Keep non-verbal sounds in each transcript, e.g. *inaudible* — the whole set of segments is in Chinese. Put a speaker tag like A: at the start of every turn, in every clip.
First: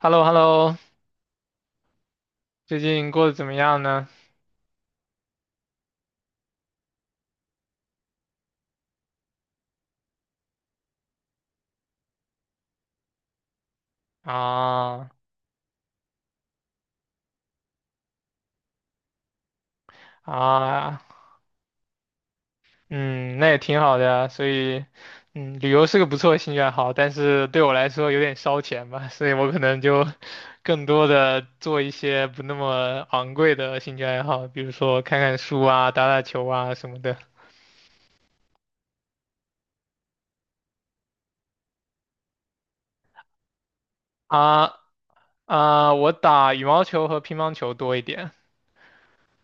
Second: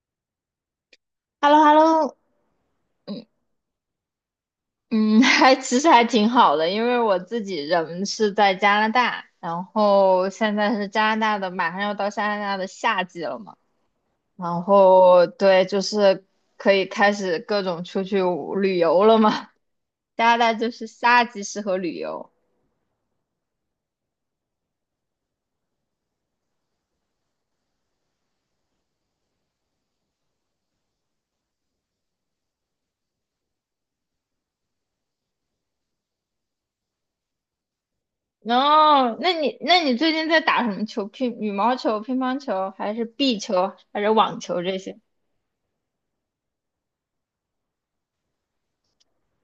A: h e l l o h e l l o
B: h e l l o h e l l o。
A: 最近
B: 嗯
A: 过得怎么样呢？
B: 嗯，*laughs* 还其实还挺好的，因为我自己人是在加拿大，然后现在是加拿大的，马上要到加拿大的夏季了嘛，然
A: 啊
B: 后对，就是可以开始各种出去旅游了嘛。加拿大就是
A: 啊，
B: 夏季适合旅游。
A: 嗯，那也挺好的呀。所以，旅游是个不错的兴趣爱好，但是对我来说有点烧钱吧，所以我可能就更多的做一些不那么昂贵的兴趣爱好，比如说看看书啊、打打球啊什么的。
B: 哦，那你最近在打什么球？乒羽毛球、乒乓球，还是壁球，还是网球这
A: 啊
B: 些？
A: 我打羽毛球和乒乓球多一点。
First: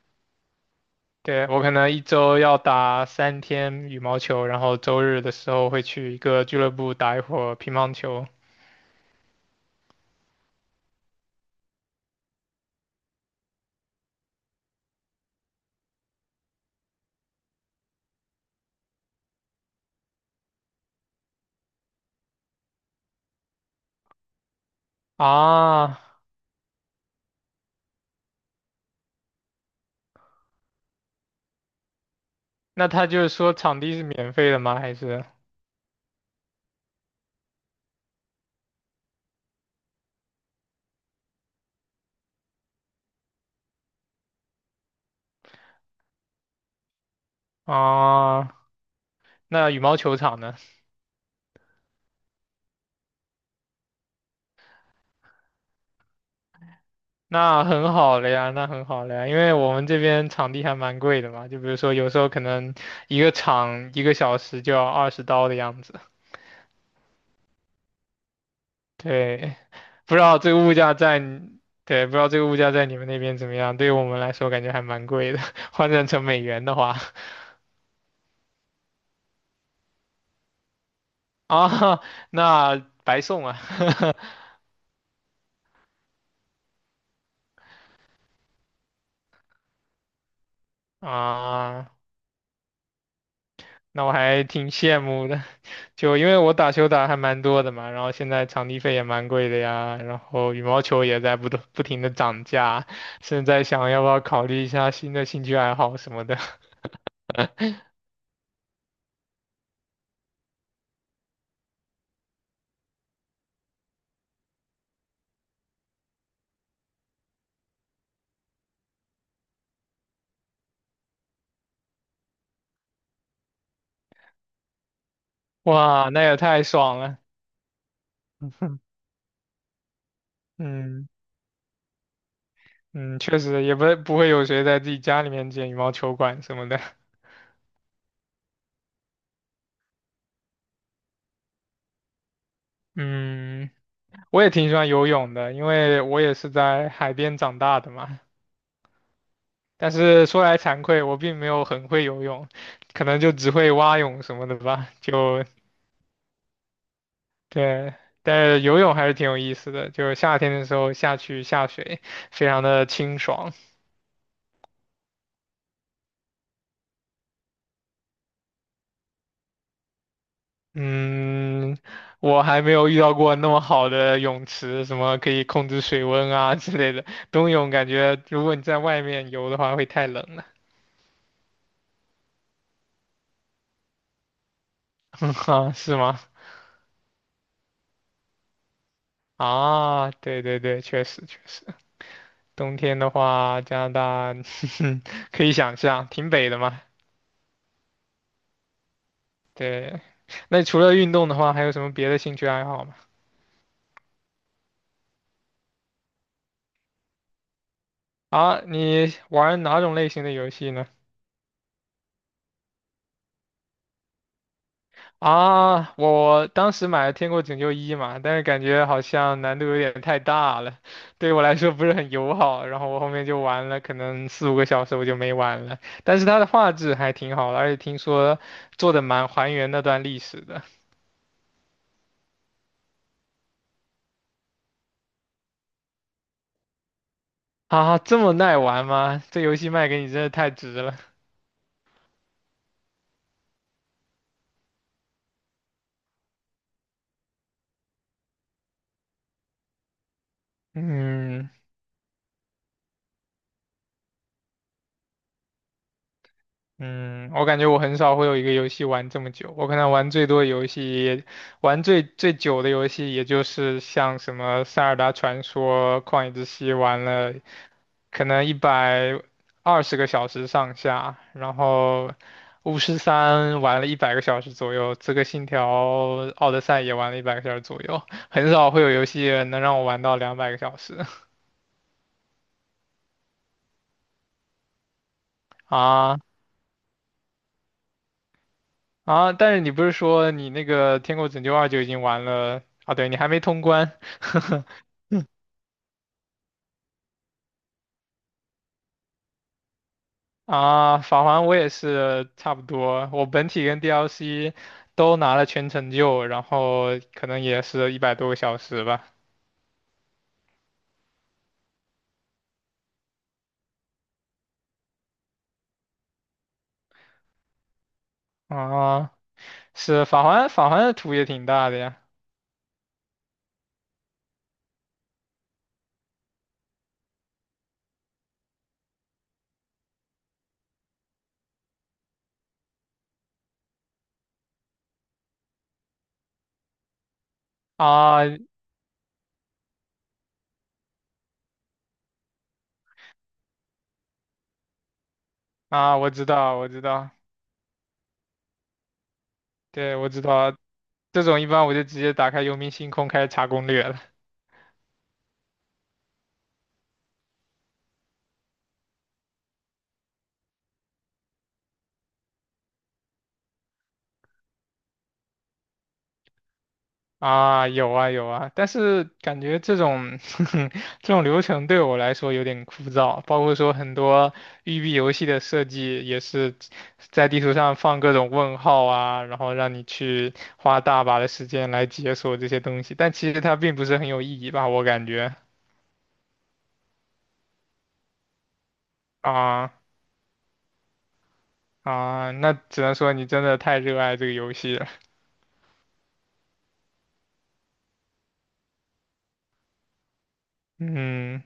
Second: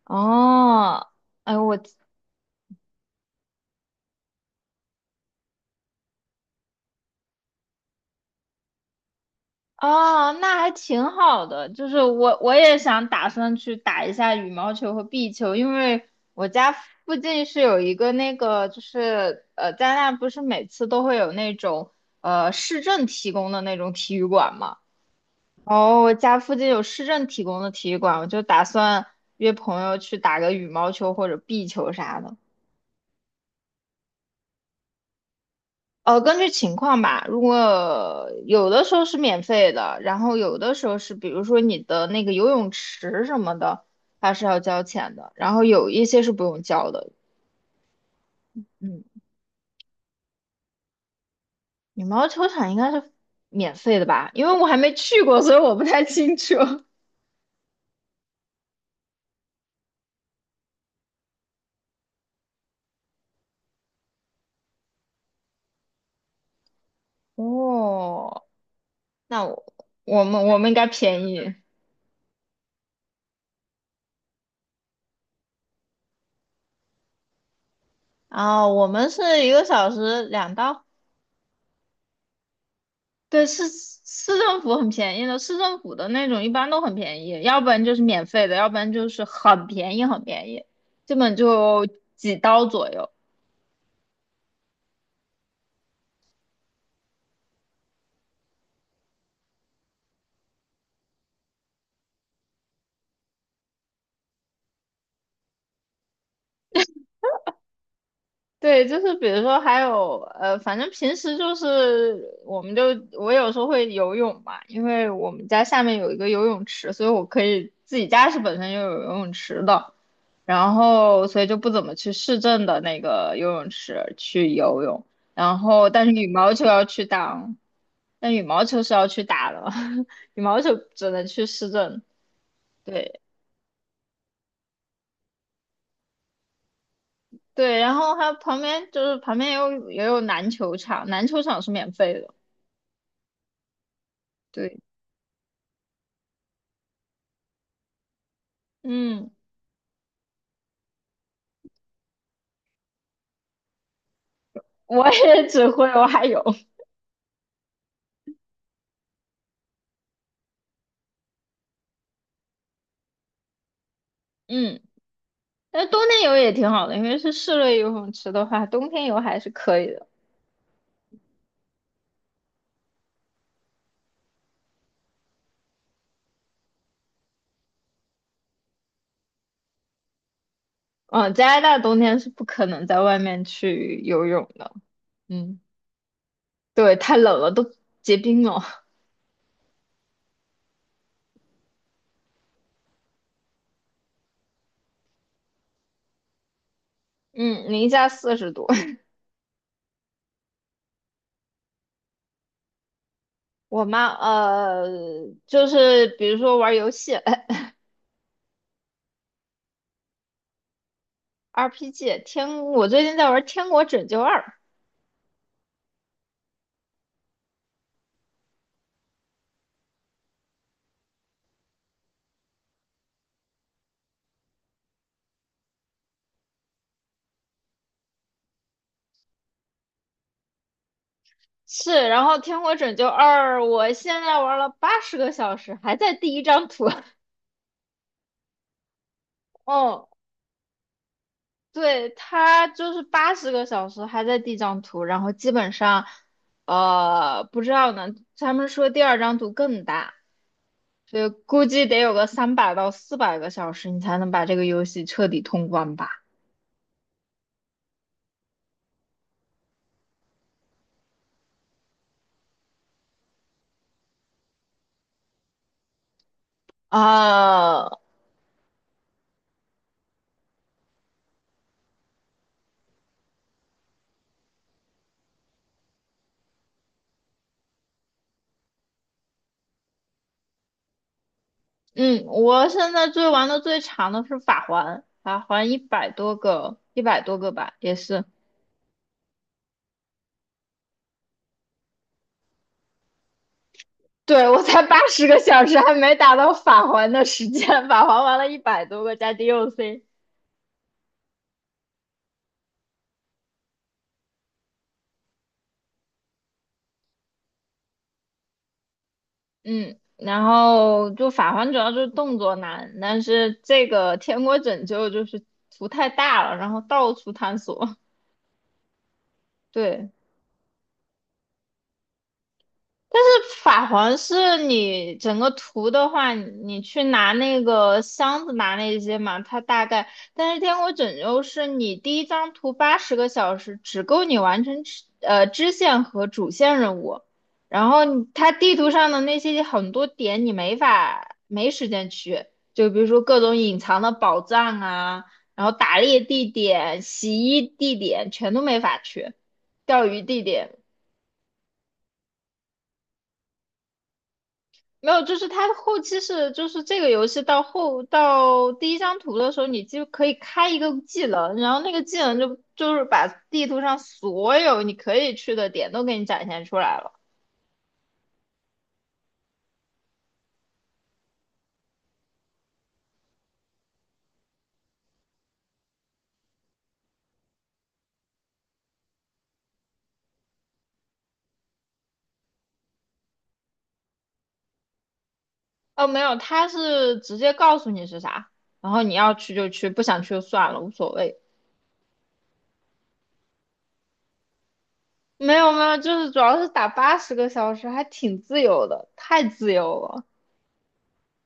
B: 哦，
A: 对，
B: 哎，
A: 我可能一周要打3天羽毛球，然后周日的时候会去一个俱乐部打一会儿乒乓球。
B: 哦，那还挺好的。就是我也想打算去打一下羽毛球和壁球，因为我家附近是有一个那个，就是加拿大不是每次都会有那种市政提供的那种体育馆嘛。
A: 啊，
B: 哦，我家附近有市政提供的体育馆，我就打算约朋友去打个羽毛球或者壁球啥的。
A: 那他就是说场地是免费的吗？还是
B: 根据情况吧。如果有的时候是免费的，然后有的时候是，比如说你的那个游泳池什么的，它是要交钱的。然后有一些是不用交的。
A: 啊？
B: 嗯，
A: 那羽毛球场呢？
B: 羽毛球场应该是免费的吧？因为我还没去过，所以我不太清楚。*laughs*
A: 那很好了呀，那很好了呀，因为我们这边场地还蛮贵的嘛，就比如说有时候可能一个场一个小时就要20刀的样子。
B: 哦，那
A: 对，
B: 我
A: 不知
B: 我
A: 道
B: 们
A: 这
B: 我
A: 个
B: 们
A: 物
B: 应该
A: 价在
B: 便宜
A: 你对，不知道这个物价在你们那边怎么样？对于我们来说，感觉还蛮贵的，*laughs* 换算成美元的话，
B: 啊，我们是1个小时2刀。
A: *laughs* 啊，那白
B: 对，
A: 送啊，
B: 市政府很便宜的，市政府的那种一般都很便宜，要不然就是免费的，要不然就是很便宜很便宜，
A: *laughs*
B: 基本就
A: 啊，
B: 几刀左右。
A: 那我还挺羡慕的，就因为我打球打还蛮多的嘛，然后现在场地费也蛮贵的呀，然后羽毛球也在不断不停的涨价，现在想要不要考虑一下新的兴趣爱好什么的，
B: 对，就是比如说还有反正平时就是我们就我有时候会游泳嘛，因为我们家下面有一个游泳池，所以我可以自己家是本身就有游泳池的，然后所以就不怎么去市政的那个游泳池去游泳，然
A: *laughs*
B: 后但
A: 哇，
B: 是
A: 那
B: 羽
A: 也
B: 毛
A: 太
B: 球要
A: 爽
B: 去
A: 了，
B: 打哦，但羽毛球是要
A: *laughs*
B: 去打的。*laughs* 羽毛球
A: 嗯。
B: 只能去市政。
A: 嗯，
B: 对
A: 确实也不会有谁在自己家里面建羽毛球馆什么的。*laughs*
B: 对，然后还有旁边就是旁边也有也有篮球场，篮球场是免费的。
A: 嗯，我也挺喜
B: 对。
A: 欢游泳的，因为我也是在海边长大的嘛。
B: 嗯，
A: 但是说来惭愧，我并没有很会游泳，可能就只会蛙泳什么的吧。
B: 我也只会蛙泳。
A: 对，但是游泳还是挺有意思的，就是夏天的时候下去下水，非常的清爽。
B: 嗯，但冬天游也挺好的，因为是室内游泳池的话，冬天游还是可以的。
A: 嗯，我还没有遇到过那么好的泳池，什么可以控制水温啊 *laughs* 之类的。冬泳感觉如果你在外面游的话会太冷了，
B: 嗯，加拿大冬天是不可能在外面去游泳的。
A: *laughs*
B: 嗯，
A: 啊，是吗？
B: 对，太冷了，都结冰了。*laughs*
A: 啊，对对对，确实确实，冬天的话，加拿大 *laughs* 可以想象，挺北的嘛。
B: 嗯，零下40度。*laughs*
A: 对，那除了运动的话，还有什么别的兴趣爱好吗？
B: 我妈呃，就是比如说玩游戏。 *laughs*
A: 啊，你玩哪种类型的游戏呢？
B: RPG 天，我最近在玩《天国拯救二》。
A: 啊，我当时买了《天国拯救一》嘛，但是感觉好像难度有点太大了，对我来说不是很友好。然后我后面就玩了，可能四五个小时我就没玩了。但是它的画质还挺好的，而且听说做的蛮还原那段历史的。
B: 是，然后《天国拯救二》，我现在玩了八十个小时，还在第一张图。
A: 啊，这么耐玩吗？这游
B: *laughs*
A: 戏卖给你
B: 哦，
A: 真的太值了。
B: 对，他就是八十个小时还在第一张图，然后基本上，不知道呢。他们说第二张图更大，所以
A: 嗯。
B: 估计得有个300到400个小时，你才能把这个游戏彻底通关吧？
A: 嗯，我感觉我很少会有一个游戏玩这么久，我可能玩最最久的游戏也就是像什么《塞尔达传说》《旷野之息》玩了
B: 啊、
A: 可能120个小时上下，然后《巫师三》玩了一百个小时左右，《刺客信条：奥德赛》也玩了一百个小时左右，很少会有游戏能让我玩到200个小时
B: 嗯，我现在最玩的最长的是法环，法
A: *laughs*
B: 环一百
A: 啊。
B: 多个，一百多个吧，也是。
A: 啊，但是你不是说你那个《天国拯救二》就已经玩了啊？对，你还没通关。
B: 对，我
A: *laughs*
B: 才八十个小时，还没达到法环的时间，法环玩了一百多个加 DLC。
A: 啊，法环我也是差不多，我本体跟 DLC 都拿了全成就，然后可能也是100多个小时吧。
B: 嗯，然后就法环主要就是动作难，但是这个天国拯救就是图太大了，然后到处探索。
A: 啊，
B: *laughs*
A: 是
B: 对，
A: 法环，法环的图也挺大的呀。
B: 但是法环是你整个图的话，你去拿那个箱子拿那些嘛，它大概。但是天国拯救是你第一张图八十个小时，只够你完成支线和主线任务。然后
A: 啊
B: 你它地图上的那些很多点你没法没时间去，就比如说各种隐藏的宝藏啊，然后打
A: 我
B: 猎
A: 知
B: 地
A: 道，我知
B: 点、
A: 道，
B: 洗衣地点全都没法去，
A: 对，
B: 钓
A: 我
B: 鱼
A: 知
B: 地
A: 道，
B: 点。
A: 这种一般我就直接打开游民星空开始查攻略了。
B: 没有，就是它后期是，就是这个游戏到后到第一张图的时候，你就可以开一个技能，然后那个技能就是把地图上所有你可以去的点都给你展现出来了。
A: 啊，有啊有啊，但是感觉这种 *laughs* 这种流程对我来说有点枯燥，包括说很多育碧游戏的设计也是在地图上放各种问号啊，然后让你去花大把的时间来解锁这些东西，但其实它并不是很有意义吧，我感觉
B: 哦，没有，它是直接告诉你是啥，然后你要去就
A: 啊
B: 去，不想去就算了，无所谓。
A: 那只能说你真的太热爱这个游戏了，
B: 没有没有，就是主要是打八十个小时，还挺自由的，太自由了。
A: 嗯，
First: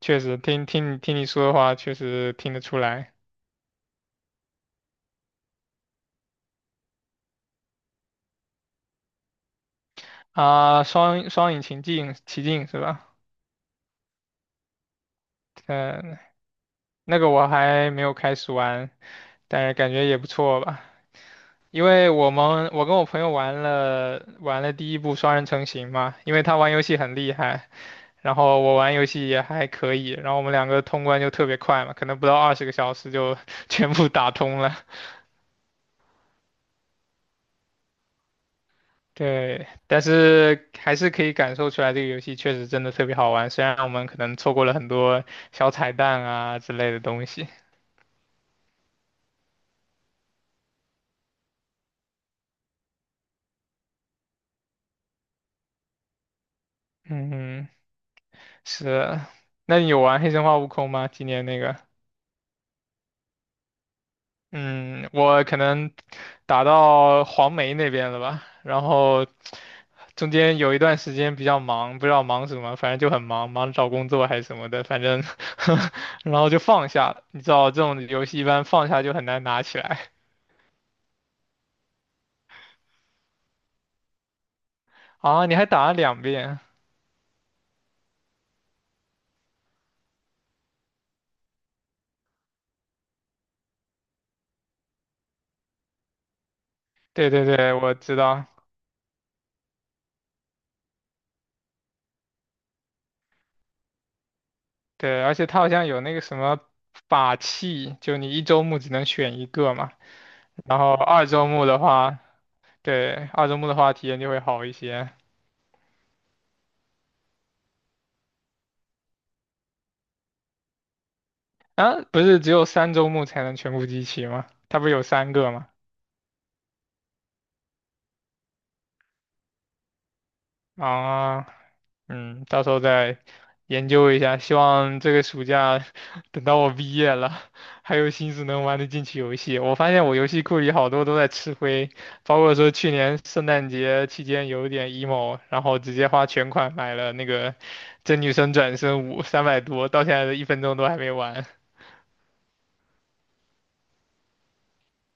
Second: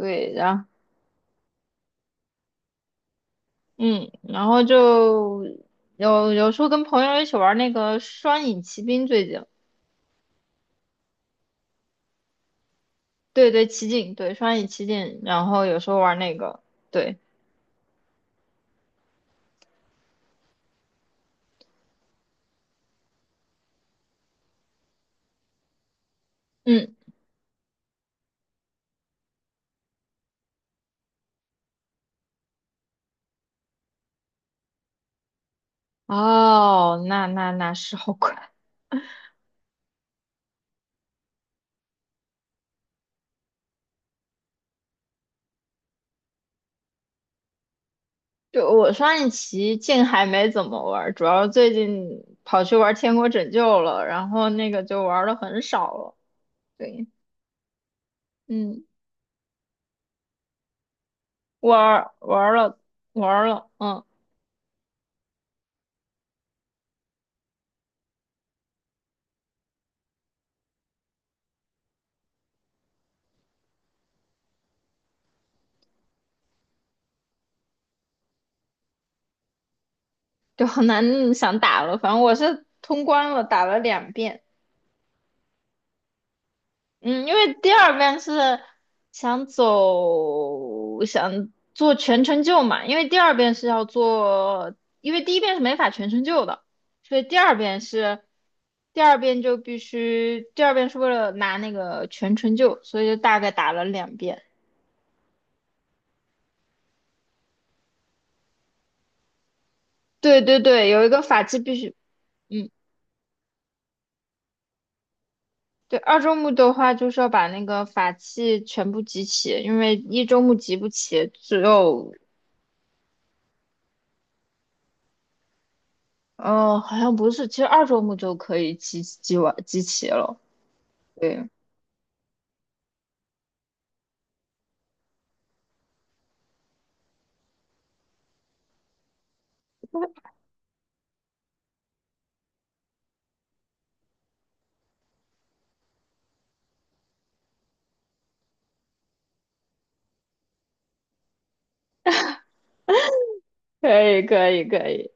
A: 确实
B: 然后
A: 听你说的话，确实听得出来
B: 嗯，然后就有时候跟朋友一起玩那个双影奇兵，最近。
A: 啊，双影奇境是吧？
B: 对对，奇境对，双影奇境，然后有时候玩
A: 嗯，
B: 那个，对，
A: 那个我还没有开始玩，但是感觉也不错吧。因为我跟我朋友玩了第一部双人成行嘛，因为他玩游
B: 嗯，
A: 戏很厉害，然后我玩游戏也还可以，然后我们两个通关就特别快嘛，可能不到二十个小时就 *laughs* 全部打通了。
B: 哦，那是好快。
A: 对，但是还是可以感受出来这个游戏确实真的特别好玩，虽然我们可能错过了很多小彩蛋啊之类的东西。
B: 就我双影奇境还没怎么玩，主要最近跑去玩《天国拯救》了，然后那个就玩的很少了。对，
A: 嗯，
B: 嗯，
A: 是啊。那你有玩《黑神话：悟空》吗？今年那个？
B: 玩玩了玩了，嗯，
A: 嗯，我可能打到黄梅那边了吧，然后中间有一段时间比较忙，不知道忙什么，反正就很忙，忙着找工作还是什么的，反正 *laughs* 然后就放下了。你知道这种游戏一般放下就很难拿起来
B: 就很难想打了。反正我是通关了，打了两遍。
A: *laughs* 啊，你还打了两遍？
B: 嗯，因为第二遍是想走，想做全程救嘛，因为第二遍是要做，因为第一遍是没法全程救的，所以
A: 对
B: 第
A: 对
B: 二
A: 对，
B: 遍
A: 我知
B: 是，
A: 道，
B: 第二遍就必须，第二遍是为了拿那个全程救，所以就大概打了两遍。
A: 对，而且它好像有那个什么法器，就你一周目只能选一个嘛，
B: 对对
A: 然
B: 对，
A: 后
B: 有一个
A: 二
B: 法
A: 周
B: 器
A: 目
B: 必
A: 的
B: 须，
A: 话，
B: 嗯，
A: 对，二周目的话体验就会好一些。
B: 对，二周目的话就是要把那个法器全部集齐，因为一周目集不齐，只
A: 啊，
B: 有
A: 不是只有三周目才能全部集齐吗？它不是有三个吗？
B: 哦，好像不是，其实二周目就可以集齐了。
A: 啊，
B: 对，
A: 嗯，到时候再研究一下，希望这个暑假 *laughs* 等到我毕业了，还有心思能玩得进去游戏。我发现我游戏库里好多都在吃灰，包括说去年圣诞节期间有点 emo，然后直接花全款买了那个《真女神转生五》300多，到现在的一分钟都还没玩。
B: 可以，可以，可以。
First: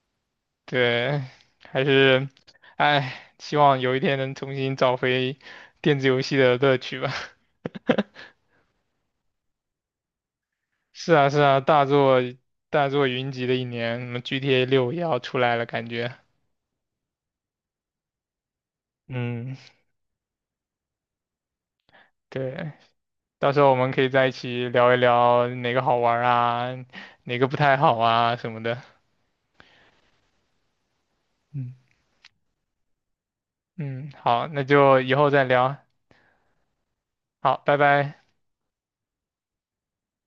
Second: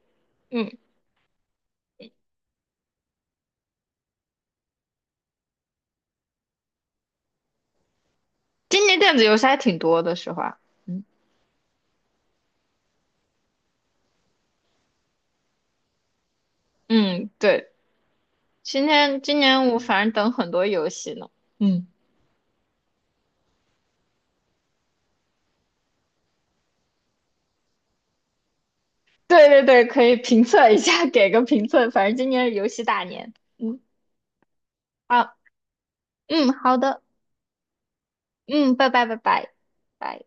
B: 嗯，
A: 对，还是，哎，希望有一天能重新找回电子游戏的乐趣吧。*laughs*
B: 今年电子游戏还挺多的，实话。嗯，
A: 是啊，是啊，大作云集的一年，什么 GTA 6也要出来了，感觉。
B: 嗯，对，今年今
A: 嗯，
B: 年我反正等很多游戏呢。嗯，
A: 对，到时候我们可以在一起聊一聊哪个好玩儿啊，哪个不太好啊什么的。
B: *laughs* 对对对，可以评测一下，*laughs* 给个评
A: 嗯
B: 测。反正今年是游戏大年。嗯，
A: 嗯，好，那就以后
B: 好，
A: 再聊。
B: 嗯，好的，
A: 好，拜拜。
B: 嗯，拜拜拜拜。拜。